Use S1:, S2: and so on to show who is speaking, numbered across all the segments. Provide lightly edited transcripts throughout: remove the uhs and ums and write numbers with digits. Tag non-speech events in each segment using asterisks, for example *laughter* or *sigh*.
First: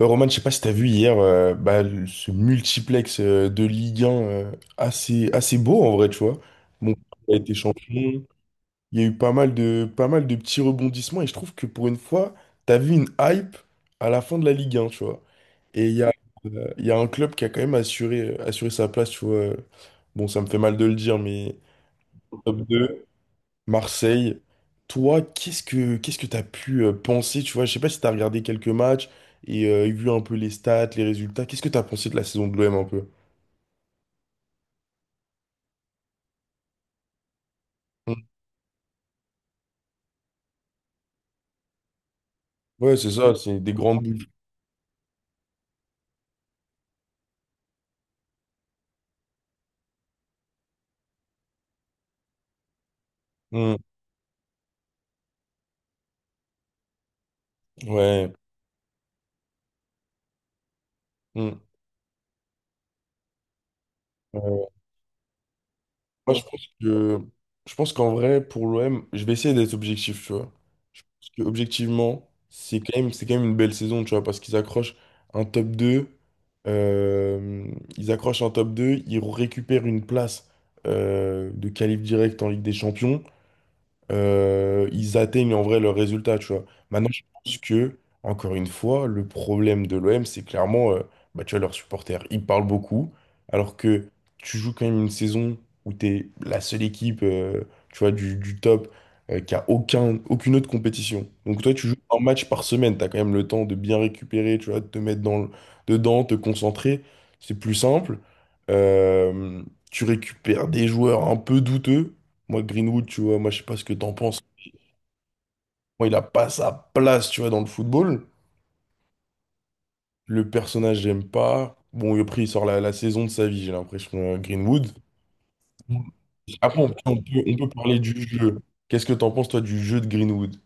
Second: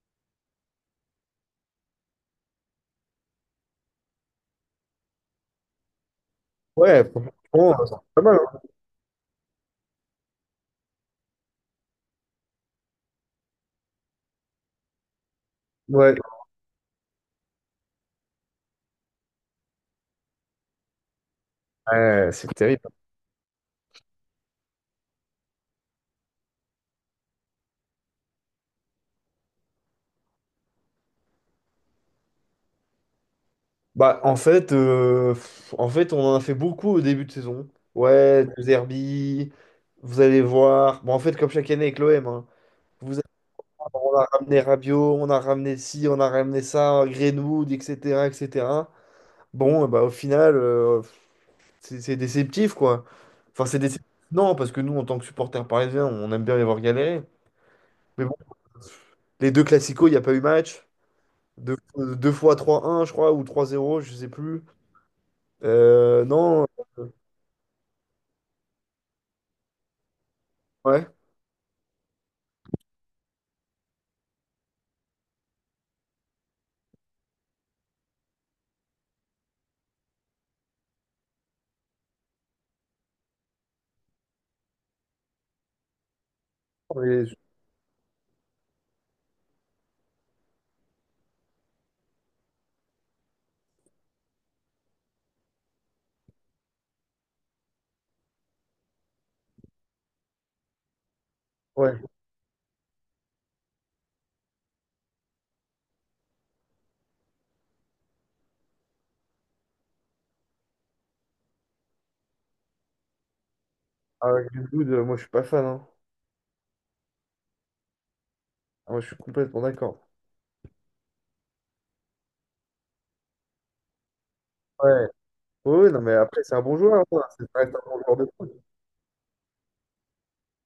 S1: Roman, je sais pas si t'as vu hier bah, ce multiplex de Ligue 1 assez beau en vrai, tu vois. Bon,
S2: Ouais,
S1: il a été
S2: franchement, c'est pas
S1: champion,
S2: mal. Hein.
S1: il y a eu pas mal de petits rebondissements et je trouve que pour une fois, t'as vu une hype à la fin de la Ligue 1, tu vois. Et il y a,
S2: Ouais,
S1: euh, il y a un club qui a quand même assuré sa place, tu vois. Bon, ça me fait mal de le dire, mais
S2: ouais, c'est
S1: top
S2: terrible.
S1: 2. Marseille. Toi, qu'est-ce que t'as pu penser, tu vois, je sais pas si t'as regardé quelques matchs et vu un peu les stats, les résultats. Qu'est-ce que t'as pensé de la saison de l'OM un peu?
S2: Bah, en fait, en fait, on en a fait beaucoup au début de saison.
S1: Mm.
S2: Ouais, deux Herbie, vous allez voir. Bon, en fait, comme chaque année avec l'OM, hein.
S1: Ouais, c'est
S2: vous,
S1: ça, c'est des grandes
S2: on a
S1: boules.
S2: ramené Rabiot, on a ramené ci, on a ramené ça, Greenwood, etc., etc. Bon, eh bah, au final, c'est déceptif, quoi. Enfin,
S1: Mm.
S2: c'est déceptif. Non, parce que nous, en tant que supporters parisiens, on aime bien les voir galérer. Mais
S1: Ouais.
S2: bon, les deux classicos, il n'y a pas eu match.
S1: Mm.
S2: Deux fois 3-1 je crois, ou 3-0 je sais plus.
S1: Ouais. Moi, je
S2: Non,
S1: pense
S2: euh,
S1: que je pense qu'en vrai, pour l'OM, je vais essayer d'être objectif, tu vois. Je
S2: ouais.
S1: pense que objectivement, c'est quand même une belle saison, tu vois, parce qu'un top 2 euh, ils accrochent un top 2 ils récupèrent une place de qualif direct en Ligue des Champions. Ils atteignent en vrai leur résultat, tu vois. Maintenant, je
S2: Mais
S1: pense que, encore une fois, le problème de l'OM, c'est clairement, bah, tu vois, leurs supporters, ils parlent beaucoup, alors que tu joues quand même une saison où tu es la seule équipe, tu vois, du top, qui a aucun, aucune autre compétition. Donc toi, tu joues
S2: ouais.
S1: un match par semaine, tu as quand même le temps de bien récupérer, tu vois, de te mettre dedans, te concentrer, c'est plus simple. Euh, Tu récupères des joueurs un peu douteux, moi, Greenwood, tu vois, moi, je sais pas ce que t'en penses.
S2: Avec Greenwood, moi, je suis pas fan. Hein.
S1: Moi, il a pas sa place, tu vois, dans le football.
S2: Ah, moi, je suis complètement d'accord.
S1: Le personnage, j'aime pas. Bon, et après, il sort la saison de sa vie, j'ai l'impression, Greenwood.
S2: Ouais. Oui,
S1: Mm.
S2: non, mais après, c'est un bon
S1: Après, on peut,
S2: joueur.
S1: on
S2: Hein.
S1: peut,
S2: Ça
S1: on peut
S2: reste un bon
S1: parler
S2: joueur
S1: du
S2: de foot.
S1: jeu. Qu'est-ce que t'en penses, toi, du jeu de Greenwood?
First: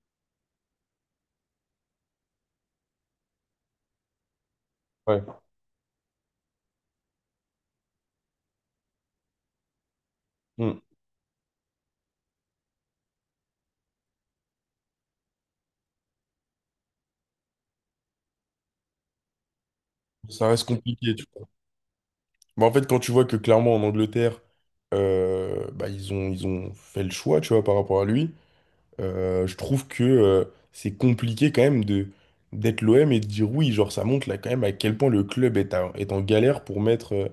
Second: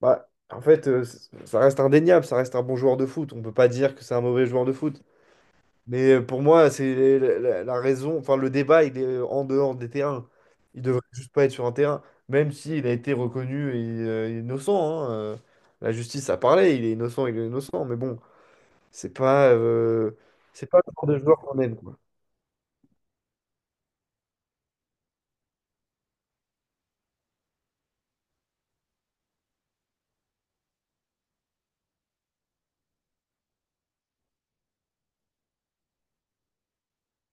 S2: Bah, en fait, ça reste indéniable. Ça reste un bon joueur de foot. On peut pas dire que c'est un mauvais joueur de foot.
S1: Ouais.
S2: Mais pour moi, c'est la raison. Enfin, le débat, il est en dehors des terrains.
S1: Hmm.
S2: Il devrait juste pas être sur un terrain, même s'il a été reconnu et, innocent. Hein, la justice a parlé, il est innocent, il est innocent. Mais bon, c'est pas, euh,
S1: Ça
S2: c'est
S1: reste
S2: pas le genre
S1: compliqué,
S2: de
S1: tu
S2: joueur
S1: vois.
S2: qu'on aime, quoi.
S1: Mais en fait, quand tu vois que clairement, en Angleterre, bah, ils ont fait le choix, tu vois, par rapport à lui. Je trouve que c'est compliqué quand même de d'être l'OM et de dire oui, genre ça montre là quand même à quel point le club est, est en galère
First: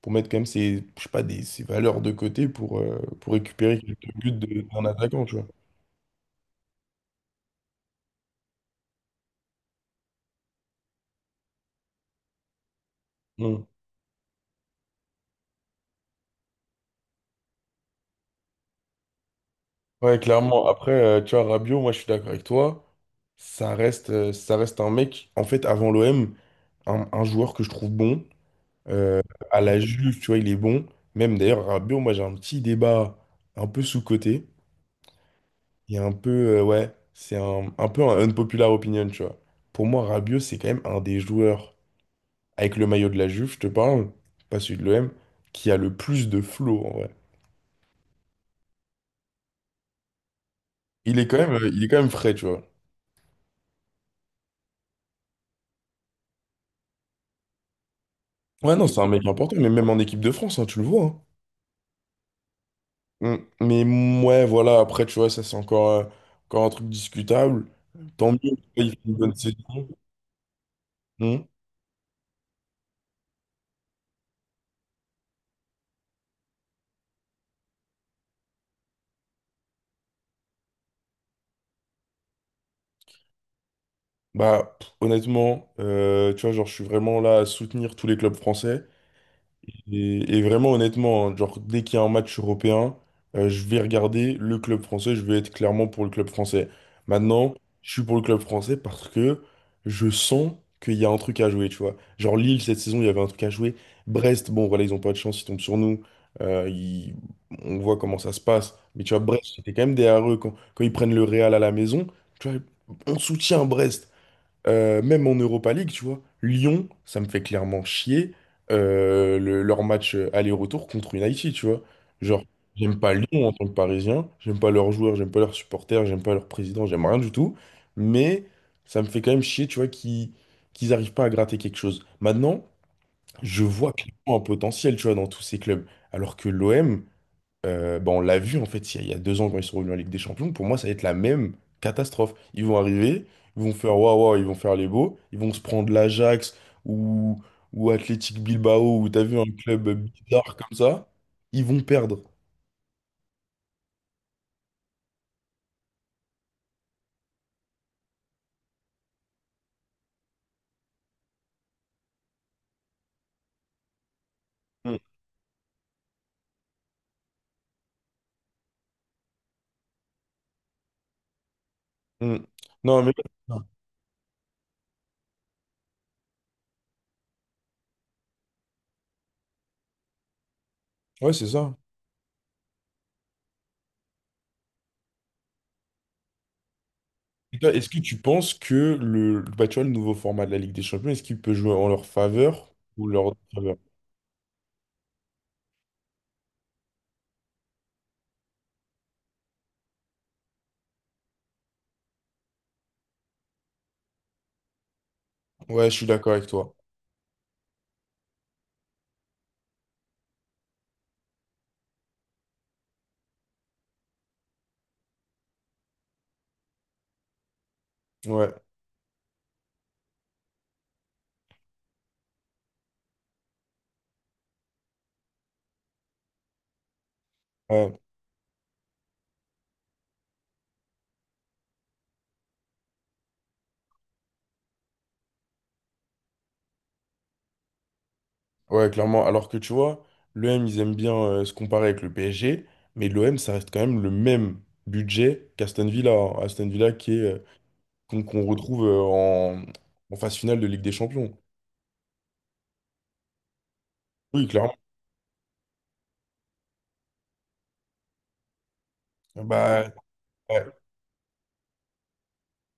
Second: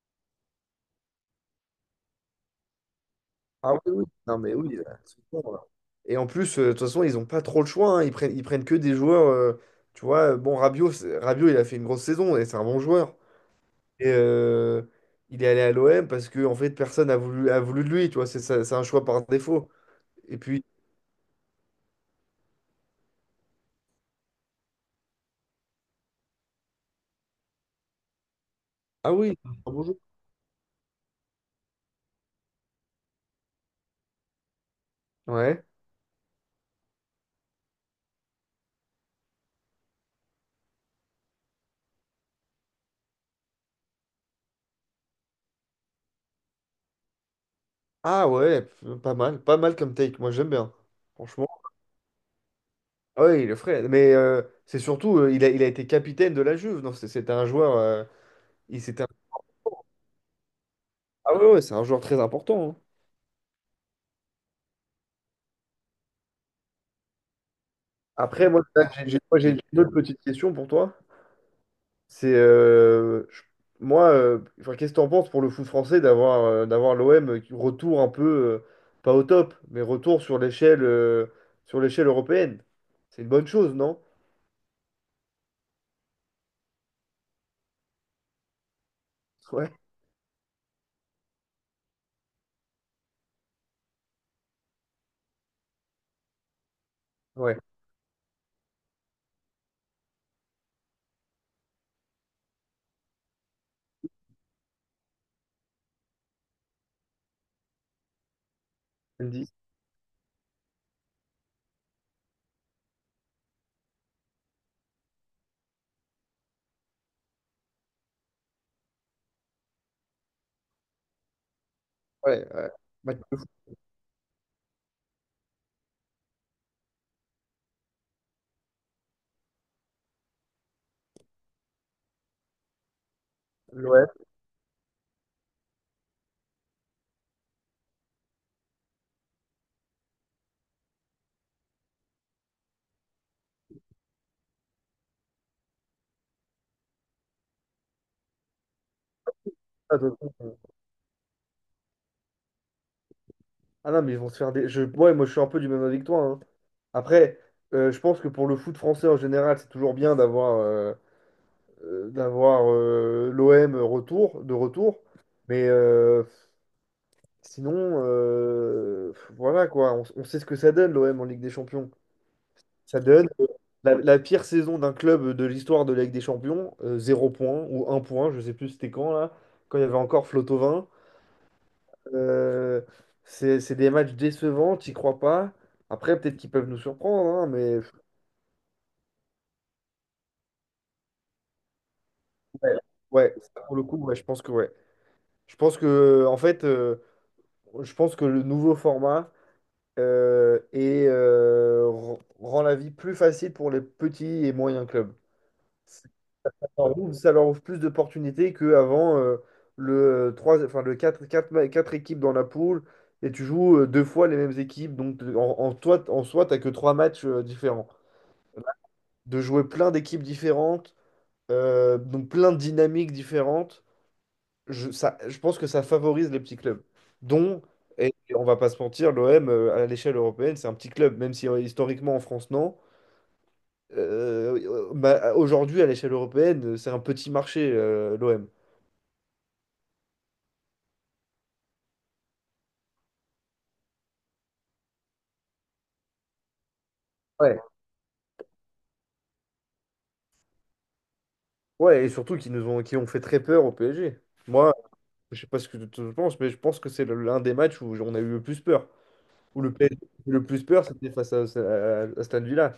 S1: pour mettre quand même ses, je sais pas, ses valeurs de côté pour
S2: Ah oui,
S1: récupérer
S2: oui.
S1: quelques buts
S2: Non, mais oui.
S1: d'un
S2: Là, c'est
S1: attaquant, tu
S2: bon,
S1: vois.
S2: là. Et en plus, de toute façon, ils n'ont pas trop le choix. Hein. Ils prennent que des joueurs. Tu vois, bon, Rabiot, il a fait une grosse saison et c'est un bon joueur.
S1: Mm.
S2: Et, il est allé à l'OM parce que en fait personne a voulu de lui, tu vois, c'est un choix par défaut.
S1: Ouais,
S2: Et puis
S1: clairement. Après, tu vois, Rabiot, moi je suis d'accord avec toi. Ça reste un mec, en fait, avant l'OM, un joueur que je trouve bon.
S2: ah
S1: Euh,
S2: oui,
S1: à
S2: ah,
S1: la
S2: bonjour.
S1: Juve, tu vois, il est bon. Même d'ailleurs, Rabiot, moi j'ai un petit débat un peu sous-coté.
S2: Ouais.
S1: Il y a un peu, ouais, c'est un peu un unpopular opinion, tu vois. Pour moi, Rabiot, c'est quand même un des joueurs, avec le maillot de la Juve, je te parle, pas celui de l'OM, qui a le plus de flow, en vrai.
S2: Ah ouais, pas mal, pas mal comme take, moi j'aime bien.
S1: Il est quand
S2: Franchement.
S1: même, il est quand même frais, tu vois.
S2: Ah ouais, il est frais, mais c'est surtout il a été capitaine de la Juve. Non, c'était un joueur.
S1: Ouais,
S2: Il
S1: non, c'est
S2: c'était un-
S1: un mec important, mais même en équipe de France, hein, tu le vois.
S2: Ah ouais, ouais, c'est un joueur très important. Hein.
S1: Hein. Mm. Mais ouais, voilà, après, tu vois, ça, c'est encore un truc discutable. Tant mieux, tu
S2: Après
S1: vois,
S2: moi là,
S1: il fait une bonne saison.
S2: j'ai une autre petite question pour toi.
S1: Mm.
S2: C'est euh, je- enfin, qu'est-ce que t'en penses pour le foot français d'avoir, d'avoir l'OM qui retour un peu, euh, pas au top, mais retour sur l'échelle, sur l'échelle européenne. C'est une bonne chose, non?
S1: Bah, honnêtement, tu vois, genre, je suis vraiment là à soutenir tous les clubs français.
S2: *laughs* Ouais,
S1: Et vraiment, honnêtement, hein, genre, dès qu'il y a un match européen, je vais regarder le club français, je vais être clairement pour le club français. Maintenant,
S2: ouais.
S1: je suis pour le club français parce que je sens qu'il y a un truc à jouer, tu vois. Genre, Lille, cette saison, il y avait un truc à jouer. Brest, bon, voilà, ils ont pas de chance, ils tombent sur nous. Euh, ils- On voit comment ça se passe. Mais tu vois,
S2: Tu me
S1: Brest,
S2: dis.
S1: c'était quand même derrière eux. Quand ils prennent le Real à la maison, tu vois, on soutient Brest. Même en Europa League, tu vois, Lyon, ça me fait clairement chier, leur match aller-retour contre United, tu vois. Genre,
S2: Ouais, ouais.
S1: j'aime pas
S2: Match de
S1: Lyon
S2: foot,
S1: en tant que Parisien, j'aime pas leurs joueurs, j'aime pas leurs supporters, j'aime pas leur président, j'aime rien du tout, mais ça me fait quand même chier, tu vois, qu'ils arrivent pas à gratter quelque chose. Maintenant, je vois
S2: l'OM,
S1: clairement un potentiel, tu vois, dans tous ces clubs, alors que l'OM, bah, on l'a vu en fait il y a 2 ans quand ils sont revenus en Ligue des Champions, pour moi ça va être la même catastrophe. Ils vont arriver, ils vont faire waouh, waouh, ils vont faire les beaux, ils vont se prendre l'Ajax ou, ou Athletic Bilbao ou t'as vu un club
S2: ça, de toute
S1: bizarre
S2: façon,
S1: comme ça, ils vont perdre.
S2: ah non, mais ils vont se faire des. Je... Ouais, moi je suis un peu du même avis que toi. Hein. Après, je pense que pour le foot français en général, c'est toujours bien d'avoir l'OM retour, de
S1: Mm.
S2: retour. Mais sinon, voilà quoi, on sait ce que ça donne l'OM en Ligue des Champions.
S1: Mm.
S2: Ça
S1: Non mais
S2: donne la pire saison d'un club de l'histoire de la Ligue des Champions, 0 point ou 1 point, je sais plus c'était quand là, quand il y avait encore Flotovin.
S1: ouais ouais, c'est ça.
S2: Euh, c'est des matchs décevants, t'y crois pas. Après, peut-être qu'ils peuvent nous surprendre, hein,
S1: Et toi,
S2: mais
S1: est-ce que tu penses que bah, tu vois, le nouveau format de la Ligue des Champions, est-ce qu'il peut jouer en leur
S2: ouais,
S1: faveur ou
S2: ouais,
S1: leur
S2: ça, pour
S1: défaveur?
S2: le coup, ouais, je pense que ouais. Je pense que en fait, je pense que le nouveau format, rend la vie plus facile pour les petits et moyens clubs.
S1: Ouais, je suis d'accord avec
S2: Ça
S1: toi.
S2: leur ouvre ça leur ouvre plus d'opportunités qu'avant, le quatre équipes dans la poule et tu joues, deux fois les mêmes équipes. Donc en soi, tu que trois matchs, différents.
S1: Ouais.
S2: De jouer plein d'équipes différentes, donc plein de dynamiques différentes. Je pense que ça favorise les petits clubs, dont,
S1: Ouais.
S2: et on va pas se mentir, l'OM, à l'échelle européenne, c'est un petit club, même si historiquement en France, non. Bah, aujourd'hui, à l'échelle européenne, c'est un petit marché, l'OM.
S1: Ouais, clairement. Alors que tu vois, l'OM, ils aiment bien se comparer avec le PSG, mais l'OM, ça reste quand même le même budget qu'Aston Villa. Hein. Aston Villa qui est,
S2: Ouais.
S1: qu'on retrouve en phase finale de Ligue des Champions.
S2: Ouais, et surtout qui ont fait très peur au PSG.
S1: Oui,
S2: Moi,
S1: clairement.
S2: je sais pas ce que tu en penses, mais je pense que c'est l'un des matchs où on a eu le plus peur. Où le
S1: Bah,
S2: PSG a eu le plus
S1: ouais.
S2: peur, c'était face à Aston Villa.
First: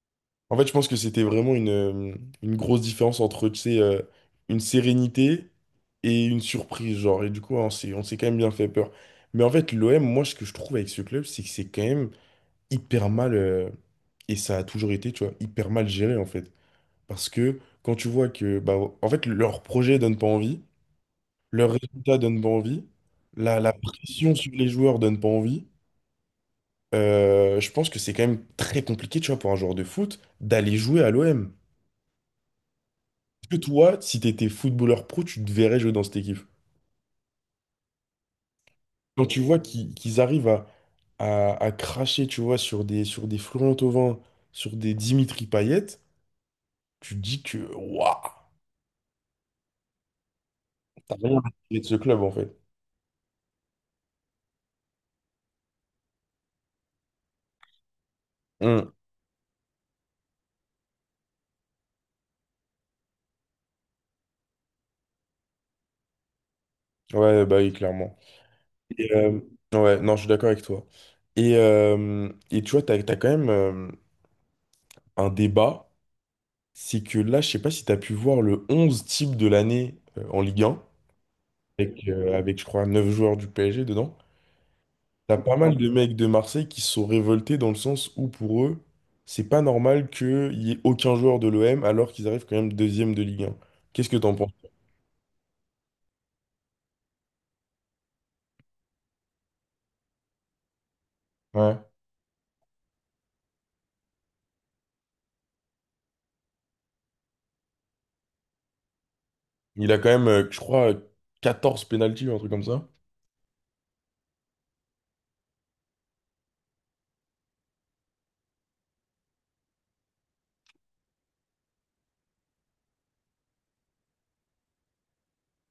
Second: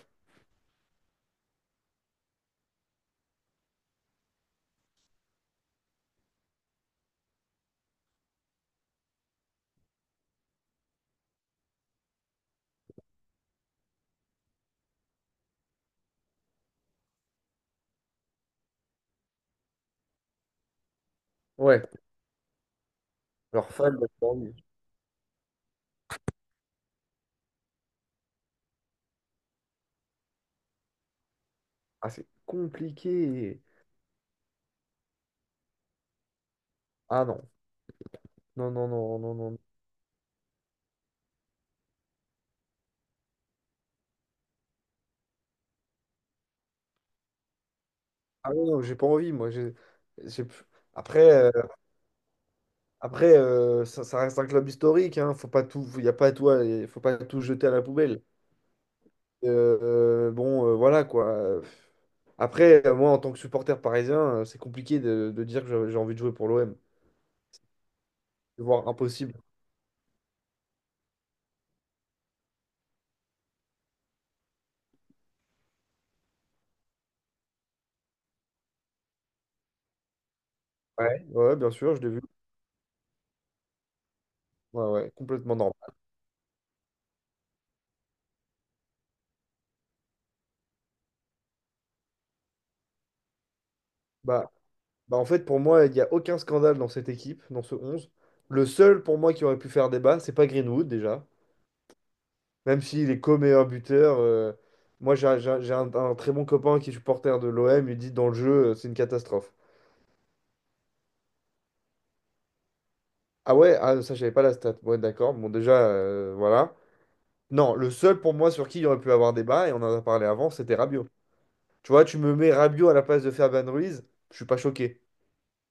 S1: En fait, je pense que c'était vraiment une grosse différence entre, tu sais, une sérénité et une surprise, genre. Et du coup, on s'est quand même bien fait peur. Mais en fait, l'OM, moi, ce que je trouve avec ce club, c'est que c'est quand même hyper mal, et ça a toujours été, tu vois, hyper mal géré en fait. Parce que quand tu vois que, bah, en fait, leur projet donne pas envie, leurs
S2: Ouais,
S1: résultats donnent pas envie, la,
S2: leurs
S1: la
S2: fans, leurs
S1: pression sur
S2: envies.
S1: les joueurs donne pas envie, je pense que c'est quand même très compliqué, tu vois, pour un joueur de foot, d'aller jouer à l'OM.
S2: Ah, c'est
S1: Est-ce
S2: compliqué.
S1: que toi, si t'étais footballeur pro, tu te verrais jouer dans cette équipe?
S2: Ah non, non, non, non,
S1: Quand
S2: non,
S1: tu
S2: non. Non.
S1: vois qu'ils arrivent à cracher, tu vois, sur des Florent Thauvin, sur des Dimitri Payet, tu te dis que, waouh!
S2: Ah ouais, non, j'ai pas envie, moi. J'ai-
S1: T'as
S2: Après,
S1: rien retiré de ce club en fait.
S2: ça reste un club historique, hein. Faut pas tout jeter à la poubelle.
S1: Hmm.
S2: Euh, bon, voilà quoi. Après, moi, en tant que supporter parisien, c'est compliqué de dire que j'ai envie de jouer pour l'OM.
S1: Ouais, bah oui, clairement.
S2: C'est voire
S1: Et,
S2: impossible.
S1: euh, ouais, non, je suis d'accord avec toi. Et tu vois, t'as quand même un débat. C'est que là, je sais pas si t'as pu voir le 11 type de l'année en Ligue 1,
S2: Ouais, ouais, bien sûr, je
S1: avec,
S2: l'ai vu.
S1: euh, avec je crois 9 joueurs du PSG dedans.
S2: Ouais, ouais,
S1: T'as pas
S2: complètement
S1: mal de
S2: normal.
S1: mecs de Marseille qui se sont révoltés dans le sens où pour eux, c'est pas normal qu'il y ait aucun joueur de l'OM alors qu'ils arrivent quand même deuxième de Ligue 1. Qu'est-ce que t'en penses?
S2: Bah, bah, en fait, pour moi, il n'y a aucun scandale dans cette équipe, dans ce 11. Le seul, pour moi, qui aurait pu faire débat, c'est pas Greenwood, déjà.
S1: Ouais.
S2: Même s'il est co-meilleur buteur, moi j'ai un très bon copain qui est supporter de l'OM, il dit dans le jeu, c'est une catastrophe.
S1: Il a quand même, je crois, 14 pénaltys ou un truc comme ça.
S2: Ah ouais, ah, ça j'avais pas la stat. Ouais, d'accord, bon déjà, voilà. Non, le seul pour moi sur qui il y aurait pu avoir débat, et on en a parlé avant, c'était Rabiot. Tu vois, tu me mets Rabiot à la place de Fabian Ruiz, je suis pas choqué.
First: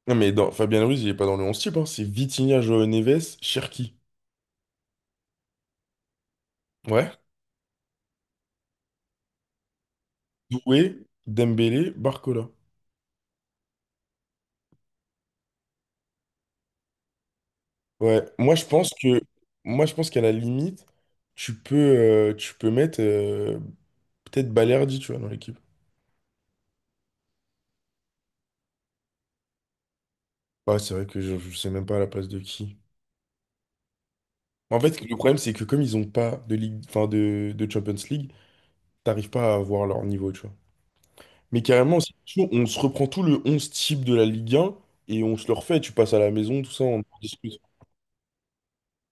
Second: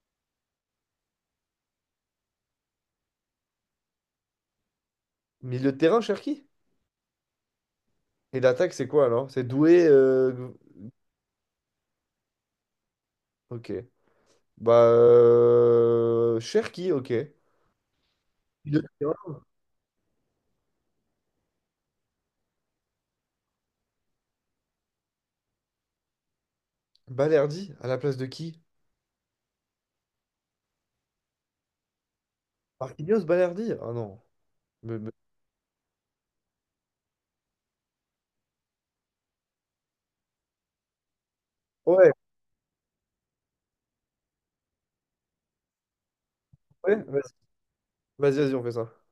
S1: Non, mais Fabien Ruiz, il est pas dans le 11 type, hein. C'est Vitinha, Joao Neves, Cherki.
S2: Milieu de terrain, Cherki?
S1: Ouais.
S2: Et l'attaque, c'est quoi alors? C'est Doué.
S1: Doué, Dembélé, Barcola.
S2: Ok. Bah. Cherki, ok.
S1: Ouais. Moi, je
S2: Milieu de
S1: pense que,
S2: terrain.
S1: moi, je pense qu'à la limite, tu peux mettre peut-être Balerdi, tu vois, dans l'équipe.
S2: Balerdi, à la place de qui?
S1: Ouais, c'est vrai que je sais même pas à la place de qui.
S2: Marquinhos, Balerdi? Ah non.
S1: En
S2: Mais
S1: fait, le problème, c'est que comme ils ont pas de ligue, enfin de Champions League, t'arrives pas à avoir leur niveau, tu vois. Mais carrément, c'est
S2: ouais,
S1: chaud, on se reprend tout le 11 type de la Ligue 1 et on se le refait. Tu passes à la maison, tout ça,
S2: ouais,
S1: on en
S2: vas-y,
S1: discute.
S2: vas-y, vas-y, on fait ça.